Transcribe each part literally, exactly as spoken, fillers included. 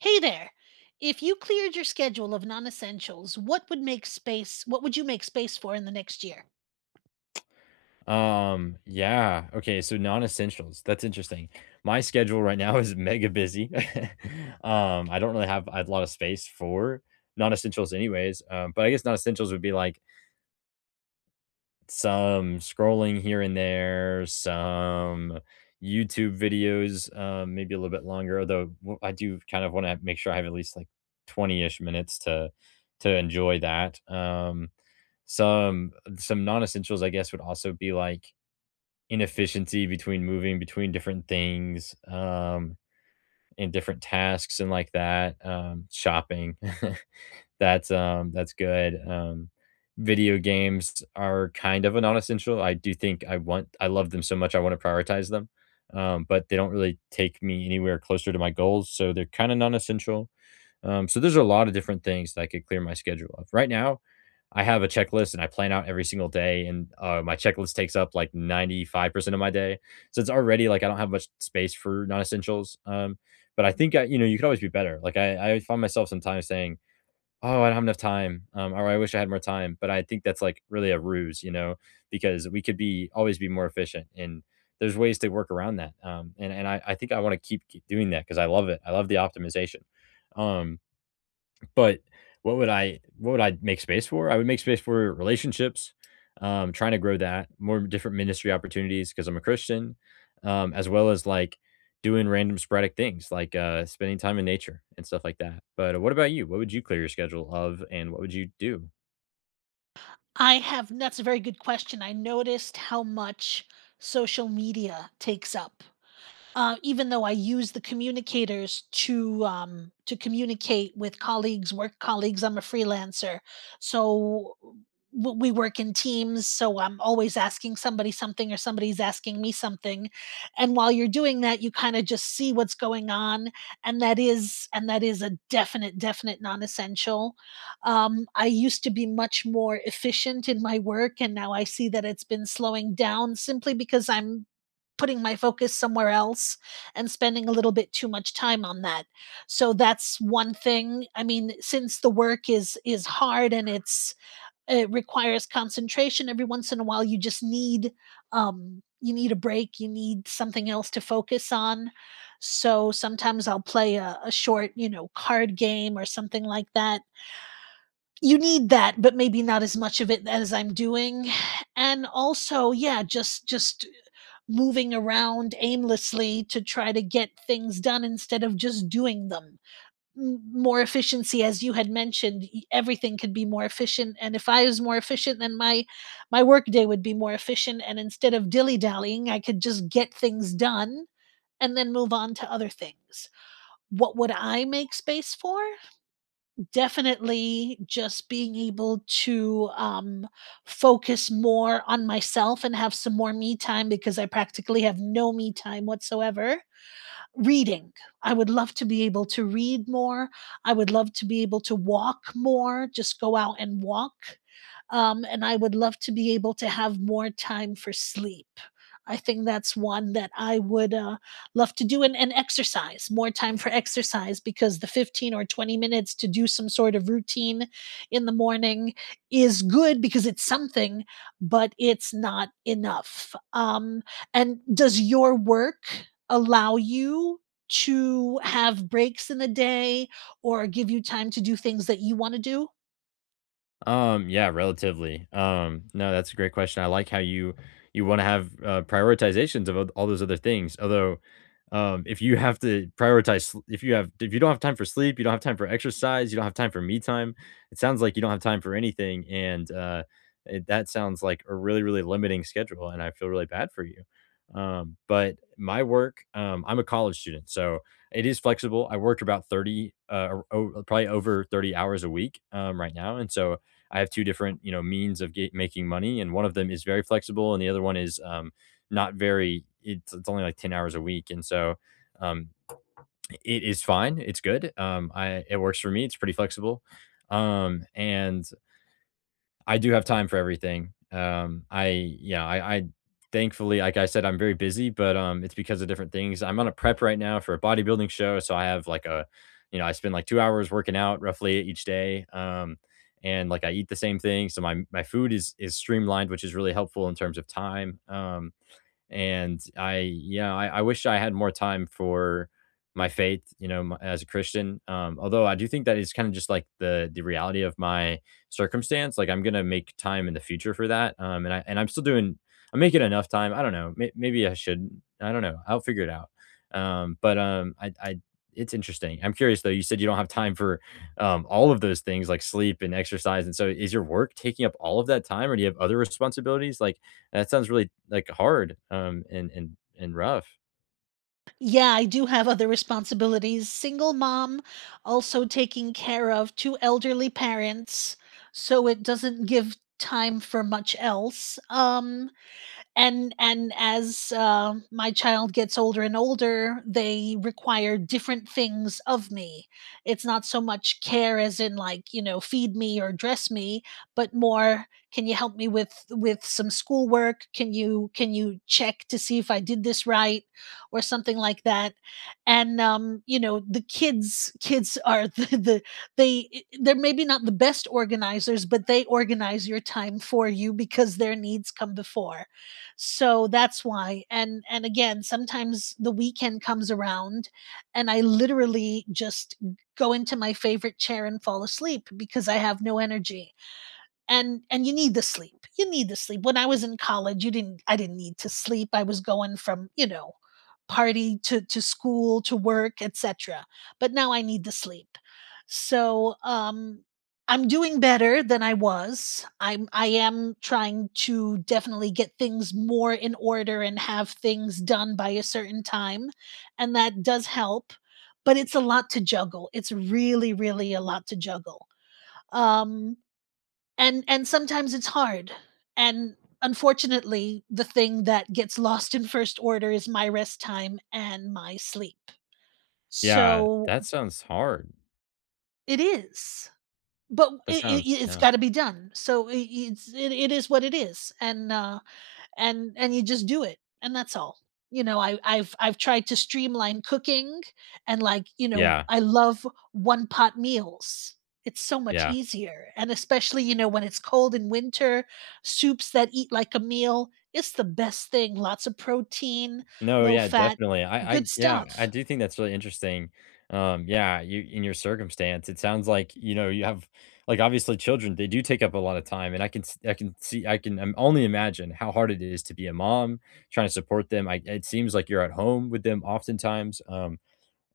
Hey there. If you cleared your schedule of non-essentials, what would make space what would you make space for in the next year? Um, yeah. Okay, so non-essentials. That's interesting. My schedule right now is mega busy. um, I don't really have a lot of space for non-essentials anyways. Um, but I guess non-essentials would be like some scrolling here and there, some YouTube videos, um, maybe a little bit longer, although w- I do kind of want to make sure I have at least like twenty-ish minutes to to enjoy that. Um, some some non-essentials I guess would also be like inefficiency between moving between different things, um, and different tasks and like that, um, shopping, that's, um, that's good, um, video games are kind of a non-essential. I do think I want I love them so much, I wanna prioritize them, um, but they don't really take me anywhere closer to my goals, so they're kinda non-essential. Um, so there's a lot of different things that I could clear my schedule of. Right now I have a checklist and I plan out every single day, and uh, my checklist takes up like ninety-five percent of my day. So it's already like I don't have much space for non essentials. Um, but I think, I, you know, you could always be better. Like I, I find myself sometimes saying, oh, I don't have enough time, um, or I wish I had more time. But I think that's like really a ruse, you know, because we could be always be more efficient. And there's ways to work around that. Um, and, and I, I think I want to keep keep doing that because I love it. I love the optimization. Um, but what would I what would I make space for? I would make space for relationships, um, trying to grow that, more different ministry opportunities because I'm a Christian, um, as well as like doing random sporadic things like uh, spending time in nature and stuff like that. But uh, what about you? What would you clear your schedule of, and what would you do? I have that's a very good question. I noticed how much social media takes up, uh, even though I use the communicators to um, to communicate with colleagues, work colleagues. I'm a freelancer, so w- we work in teams. So I'm always asking somebody something, or somebody's asking me something. And while you're doing that, you kind of just see what's going on, and that is and that is a definite, definite non-essential. Um, I used to be much more efficient in my work, and now I see that it's been slowing down simply because I'm putting my focus somewhere else and spending a little bit too much time on that. So that's one thing. I mean, since the work is is hard and it's it requires concentration, every once in a while you just need um you need a break, you need something else to focus on. So sometimes I'll play a, a short, you know, card game or something like that. You need that, but maybe not as much of it as I'm doing. And also, yeah, just just moving around aimlessly to try to get things done instead of just doing them. More efficiency, as you had mentioned, everything could be more efficient. And if I was more efficient, then my my work day would be more efficient. And instead of dilly dallying, I could just get things done and then move on to other things. What would I make space for? Definitely just being able to, um, focus more on myself and have some more me time because I practically have no me time whatsoever. Reading, I would love to be able to read more. I would love to be able to walk more, just go out and walk. Um, and I would love to be able to have more time for sleep. I think that's one that I would, uh, love to do. And, and exercise, more time for exercise, because the fifteen or twenty minutes to do some sort of routine in the morning is good because it's something, but it's not enough. Um, and does your work allow you to have breaks in the day or give you time to do things that you want to do? Um, yeah, relatively. Um, no, that's a great question. I like how you you want to have uh, prioritizations of all all those other things. Although, um, if you have to prioritize, sl- if you have, if you don't have time for sleep, you don't have time for exercise, you don't have time for me time. It sounds like you don't have time for anything, and uh, it, that sounds like a really, really limiting schedule. And I feel really bad for you. Um, but my work, um, I'm a college student, so it is flexible. I work about thirty, uh, o- probably over thirty hours a week, um, right now. And so I have two different, you know, means of get, making money, and one of them is very flexible, and the other one is um, not very. It's, it's only like ten hours a week, and so um, it is fine. It's good. Um, I it works for me. It's pretty flexible, um, and I do have time for everything. Um, I yeah, I, I thankfully, like I said, I'm very busy, but um, it's because of different things. I'm on a prep right now for a bodybuilding show, so I have like a, you know, I spend like two hours working out roughly each day. Um, and like I eat the same thing, so my my food is is streamlined, which is really helpful in terms of time. Um, and I, yeah, I, I wish I had more time for my faith, you know, m as a Christian. Um, although I do think that it's kind of just like the the reality of my circumstance. Like I'm gonna make time in the future for that, um, and I and I'm still doing. I'm making enough time. I don't know. May, maybe I should. I don't know. I'll figure it out. Um, but um, I, I, it's interesting. I'm curious though. You said you don't have time for um, all of those things like sleep and exercise. And so, is your work taking up all of that time, or do you have other responsibilities? Like, that sounds really, like, hard, um, and and and rough. Yeah, I do have other responsibilities. Single mom, also taking care of two elderly parents, so it doesn't give time for much else. Um, and and as, uh, my child gets older and older, they require different things of me. It's not so much care as in, like, you know, feed me or dress me, but more, can you help me with with some schoolwork, can you can you check to see if I did this right or something like that. And, um, you know, the kids kids are the, the they they're maybe not the best organizers, but they organize your time for you because their needs come before. So that's why. And, and again, sometimes the weekend comes around and I literally just go into my favorite chair and fall asleep because I have no energy. And and you need the sleep, you need the sleep when I was in college, you didn't I didn't need to sleep, I was going from, you know, party to to school to work, etc. But now I need the sleep. So, um, I'm doing better than I was. i'm I am trying to definitely get things more in order and have things done by a certain time, and that does help. But it's a lot to juggle, it's really really a lot to juggle. Um, and, and sometimes it's hard, and unfortunately, the thing that gets lost in first order is my rest time and my sleep. Yeah, So, that sounds hard. it is, but That it sounds it it's yeah. gotta be done. So, I it's, it it is what it is, and, uh and and you just do it and that's all. You know, I, I've i've tried to streamline cooking, and, like, you know, Yeah, I love one pot meals. It's so much yeah. easier, and especially, you know, when it's cold in winter, soups that eat like a meal, it's the best thing. Lots of protein, No, low yeah, fat, definitely. I I good yeah, I stuff. do think that's really interesting. Um, yeah, you in your circumstance, it sounds like, you know, you have like, obviously, children, they do take up a lot of time, and I can s I can see I can, um, only imagine how hard it is to be a mom, trying to support them. I It seems like you're at home with them oftentimes, um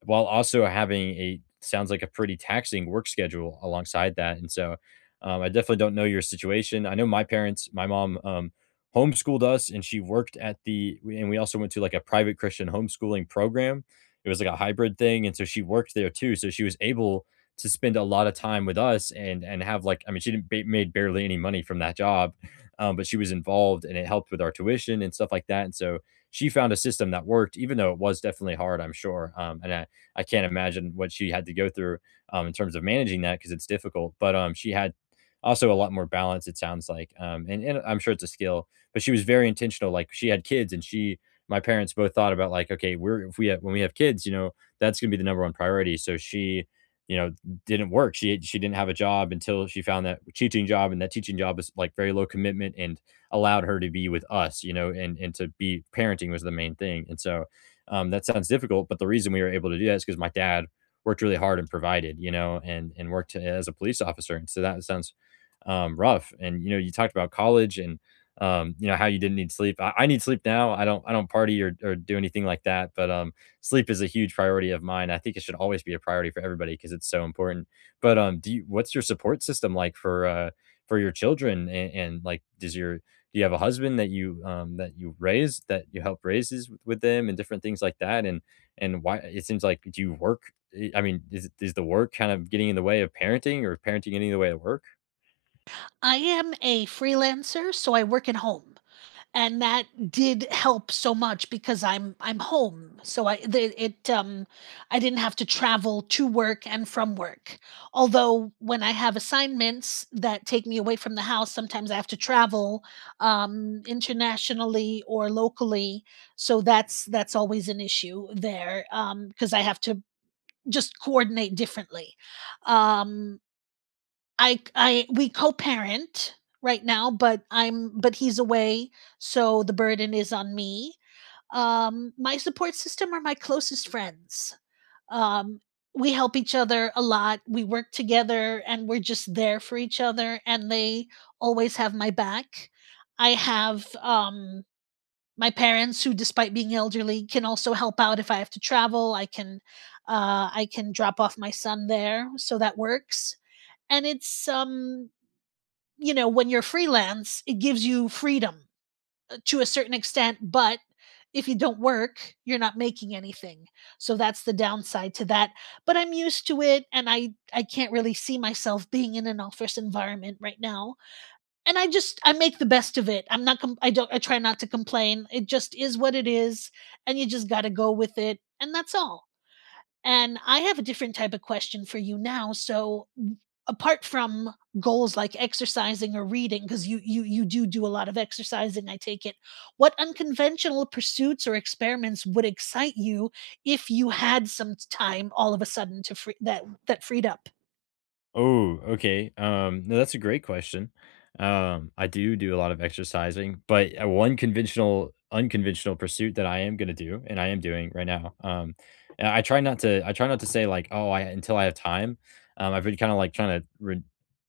while also having a sounds like a pretty taxing work schedule alongside that. And so, um, I definitely don't know your situation. I know my parents, my mom, um, homeschooled us, and she worked at the we- and we also went to like a private Christian homeschooling program. It was like a hybrid thing, and so she worked there too. So she was able to spend a lot of time with us and and have like I mean she didn't ba- made barely any money from that job, um, but she was involved and it helped with our tuition and stuff like that. And so she found a system that worked, even though it was definitely hard, I'm sure. Um, and I, I can't imagine what she had to go through, um, in terms of managing that because it's difficult, but, um, she had also a lot more balance, it sounds like, um, and and I'm sure it's a skill, but she was very intentional. Like, she had kids and she my parents both thought about, like, "Okay, we're if we have when we have kids, you know, that's gonna be the number one priority," so she, you know, didn't work, she she didn't have a job until she found that teaching job, and that teaching job is, like, very low commitment and allowed her to be with us, you know, and and to be parenting was the main thing, and so um, that sounds difficult, but the reason we were able to do that is because my dad worked really hard and provided, you know, and and worked uh, as a police officer. And so that sounds um, rough. And you know, you talked about college and um, you know how you didn't need sleep. I, I need sleep now. I don't. I don't party or, or do anything like that. But um, sleep is a huge priority of mine. I think it should always be a priority for everybody because it's so important. But um, do you, what's your support system like for uh, for your children? And, and like, does your do you have a husband that you um that you raised that you help raises with, with them and different things like that and and why it seems like do you work i I mean is, is the work kind of getting in the way of parenting or parenting getting in the way of work? I am a freelancer, so I work at home, and that did help so much because i'm I'm home, so I the, it um I didn't have to travel to work and from work. Although when I have assignments that take me away from the house, sometimes I have to travel, um, internationally or locally. So that's that's always an issue there, um, because I have to just coordinate differently. Um, I I we co-parent right now, but I'm but he's away, so the burden is on me. Um, my support system are my closest friends. Um, we help each other a lot. We work together and we're just there for each other, and they always have my back. I have, um, my parents, who despite being elderly can also help out if I have to travel. I can, uh I can drop off my son there, so that works. And it's, um, you know, when you're freelance, it gives you freedom, uh, to a certain extent, but if you don't work, you're not making anything. So that's the downside to that. But I'm used to it, and I I can't really see myself being in an office environment right now. And I just, I make the best of it. I'm not com- I don't, I try not to complain. It just is what it is, and you just got to go with it, and that's all. And I have a different type of question for you now. So, w- apart from goals like exercising or reading, because you you you do do a lot of exercising, I take it. What unconventional pursuits or experiments would excite you if you had some time all of a sudden to free that that freed up? Oh, okay. Um, no, that's a great question. Um, I do do a lot of exercising, but uh, one conventional, unconventional pursuit that I am going to do, and I am doing right now. Um, and I try not to, I try not to say like, oh, I until I have time. Um, I've been kind of like trying to re-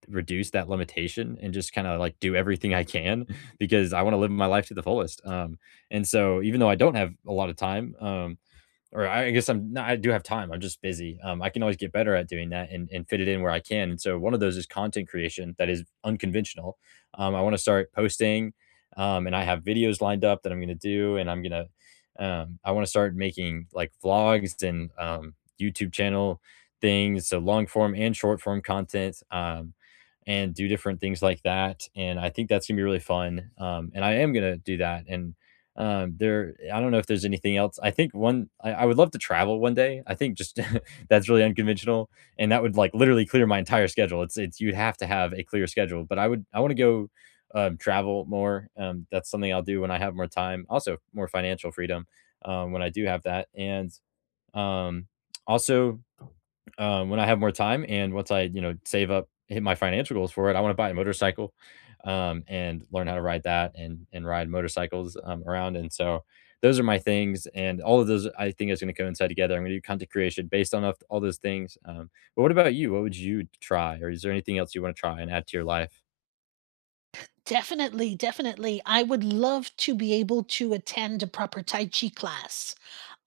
reduce that limitation and just kind of like do everything I can because I want to live my life to the fullest. Um, and so even though I don't have a lot of time, um, or I guess I'm not. I do have time, I'm just busy. Um, I can always get better at doing that and and fit it in where I can, and so one of those is content creation that is unconventional. Um, I wanna start posting, um, and I have videos lined up that I'm gonna do, and I'm gonna um, I wanna start making, like, vlogs and, um, YouTube channel things, so long form and short form content, um, and do different things like that, and I think that's gonna be really fun, um, and I am gonna do that, and um, there, I don't know if there's anything else. I think one, I, I would love to travel one day. I think just that's really unconventional, and that would like literally clear my entire schedule. It's it's you'd have to have a clear schedule, but I would I want to go um, travel more. Um, that's something I'll do when I have more time. Also, more financial freedom um, when I do have that, and um, also um, when I have more time and once I, you know, save up, hit my financial goals for it, I want to buy a motorcycle, um, and learn how to ride that and and ride motorcycles um, around. And so those are my things, and all of those I think is going to coincide together. I'm going to do content creation based on of- all those things. Um, but what about you? What would you try, or is there anything else you want to try and add to your life? Definitely, definitely. I would love to be able to attend a proper Tai Chi class.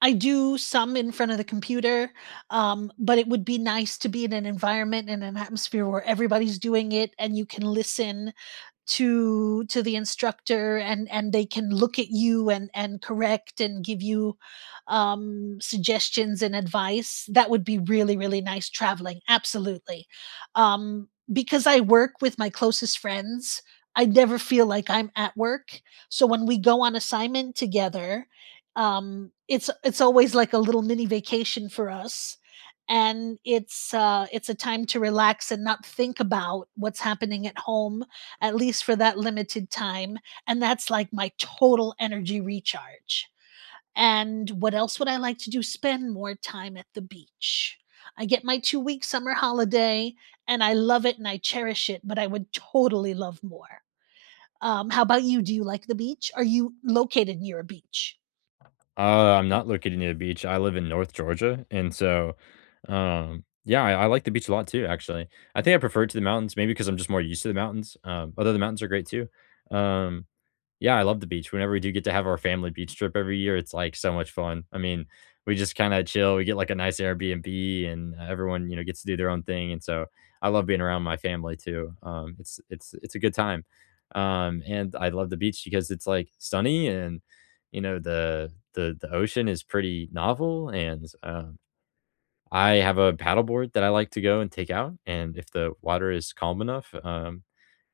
I do some in front of the computer, um, but it would be nice to be in an environment and an atmosphere where everybody's doing it, and you can listen to to the instructor, and and they can look at you and and correct and give you, um, suggestions and advice. That would be really, really nice. Traveling, absolutely. Um, because I work with my closest friends, I never feel like I'm at work. So when we go on assignment together, um, it's it's always like a little mini vacation for us, and it's, uh it's a time to relax and not think about what's happening at home, at least for that limited time. And that's like my total energy recharge. And what else would I like to do? Spend more time at the beach. I get my two week summer holiday and I love it and I cherish it, but I would totally love more. Um, how about you? Do you like the beach? Are you located near a beach? Uh, I'm not located near the beach. I live in North Georgia, and so, um, yeah, I, I like the beach a lot too. Actually, I think I prefer it to the mountains, maybe because I'm just more used to the mountains. Um, although the mountains are great too. Um, yeah, I love the beach. Whenever we do get to have our family beach trip every year, it's like so much fun. I mean, we just kind of chill. We get like a nice Airbnb, and uh, everyone you know gets to do their own thing. And so I love being around my family too. Um, it's it's it's a good time, um, and I love the beach because it's like sunny and you know the the the ocean is pretty novel. And um, I have a paddleboard that I like to go and take out, and if the water is calm enough, um,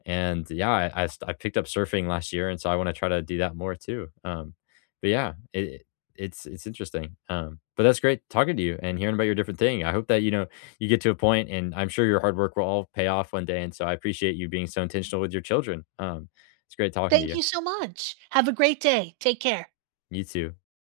and yeah, I I st I picked up surfing last year, and so I wanna try to do that more too. Um, but yeah, it it's it's interesting. Um, but that's great talking to you and hearing about your different thing. I hope that, you know, you get to a point, and I'm sure your hard work will all pay off one day, and so I appreciate you being so intentional with your children. Um, it's great talking to Thank you. you so much. Have a great day. Take care. You too.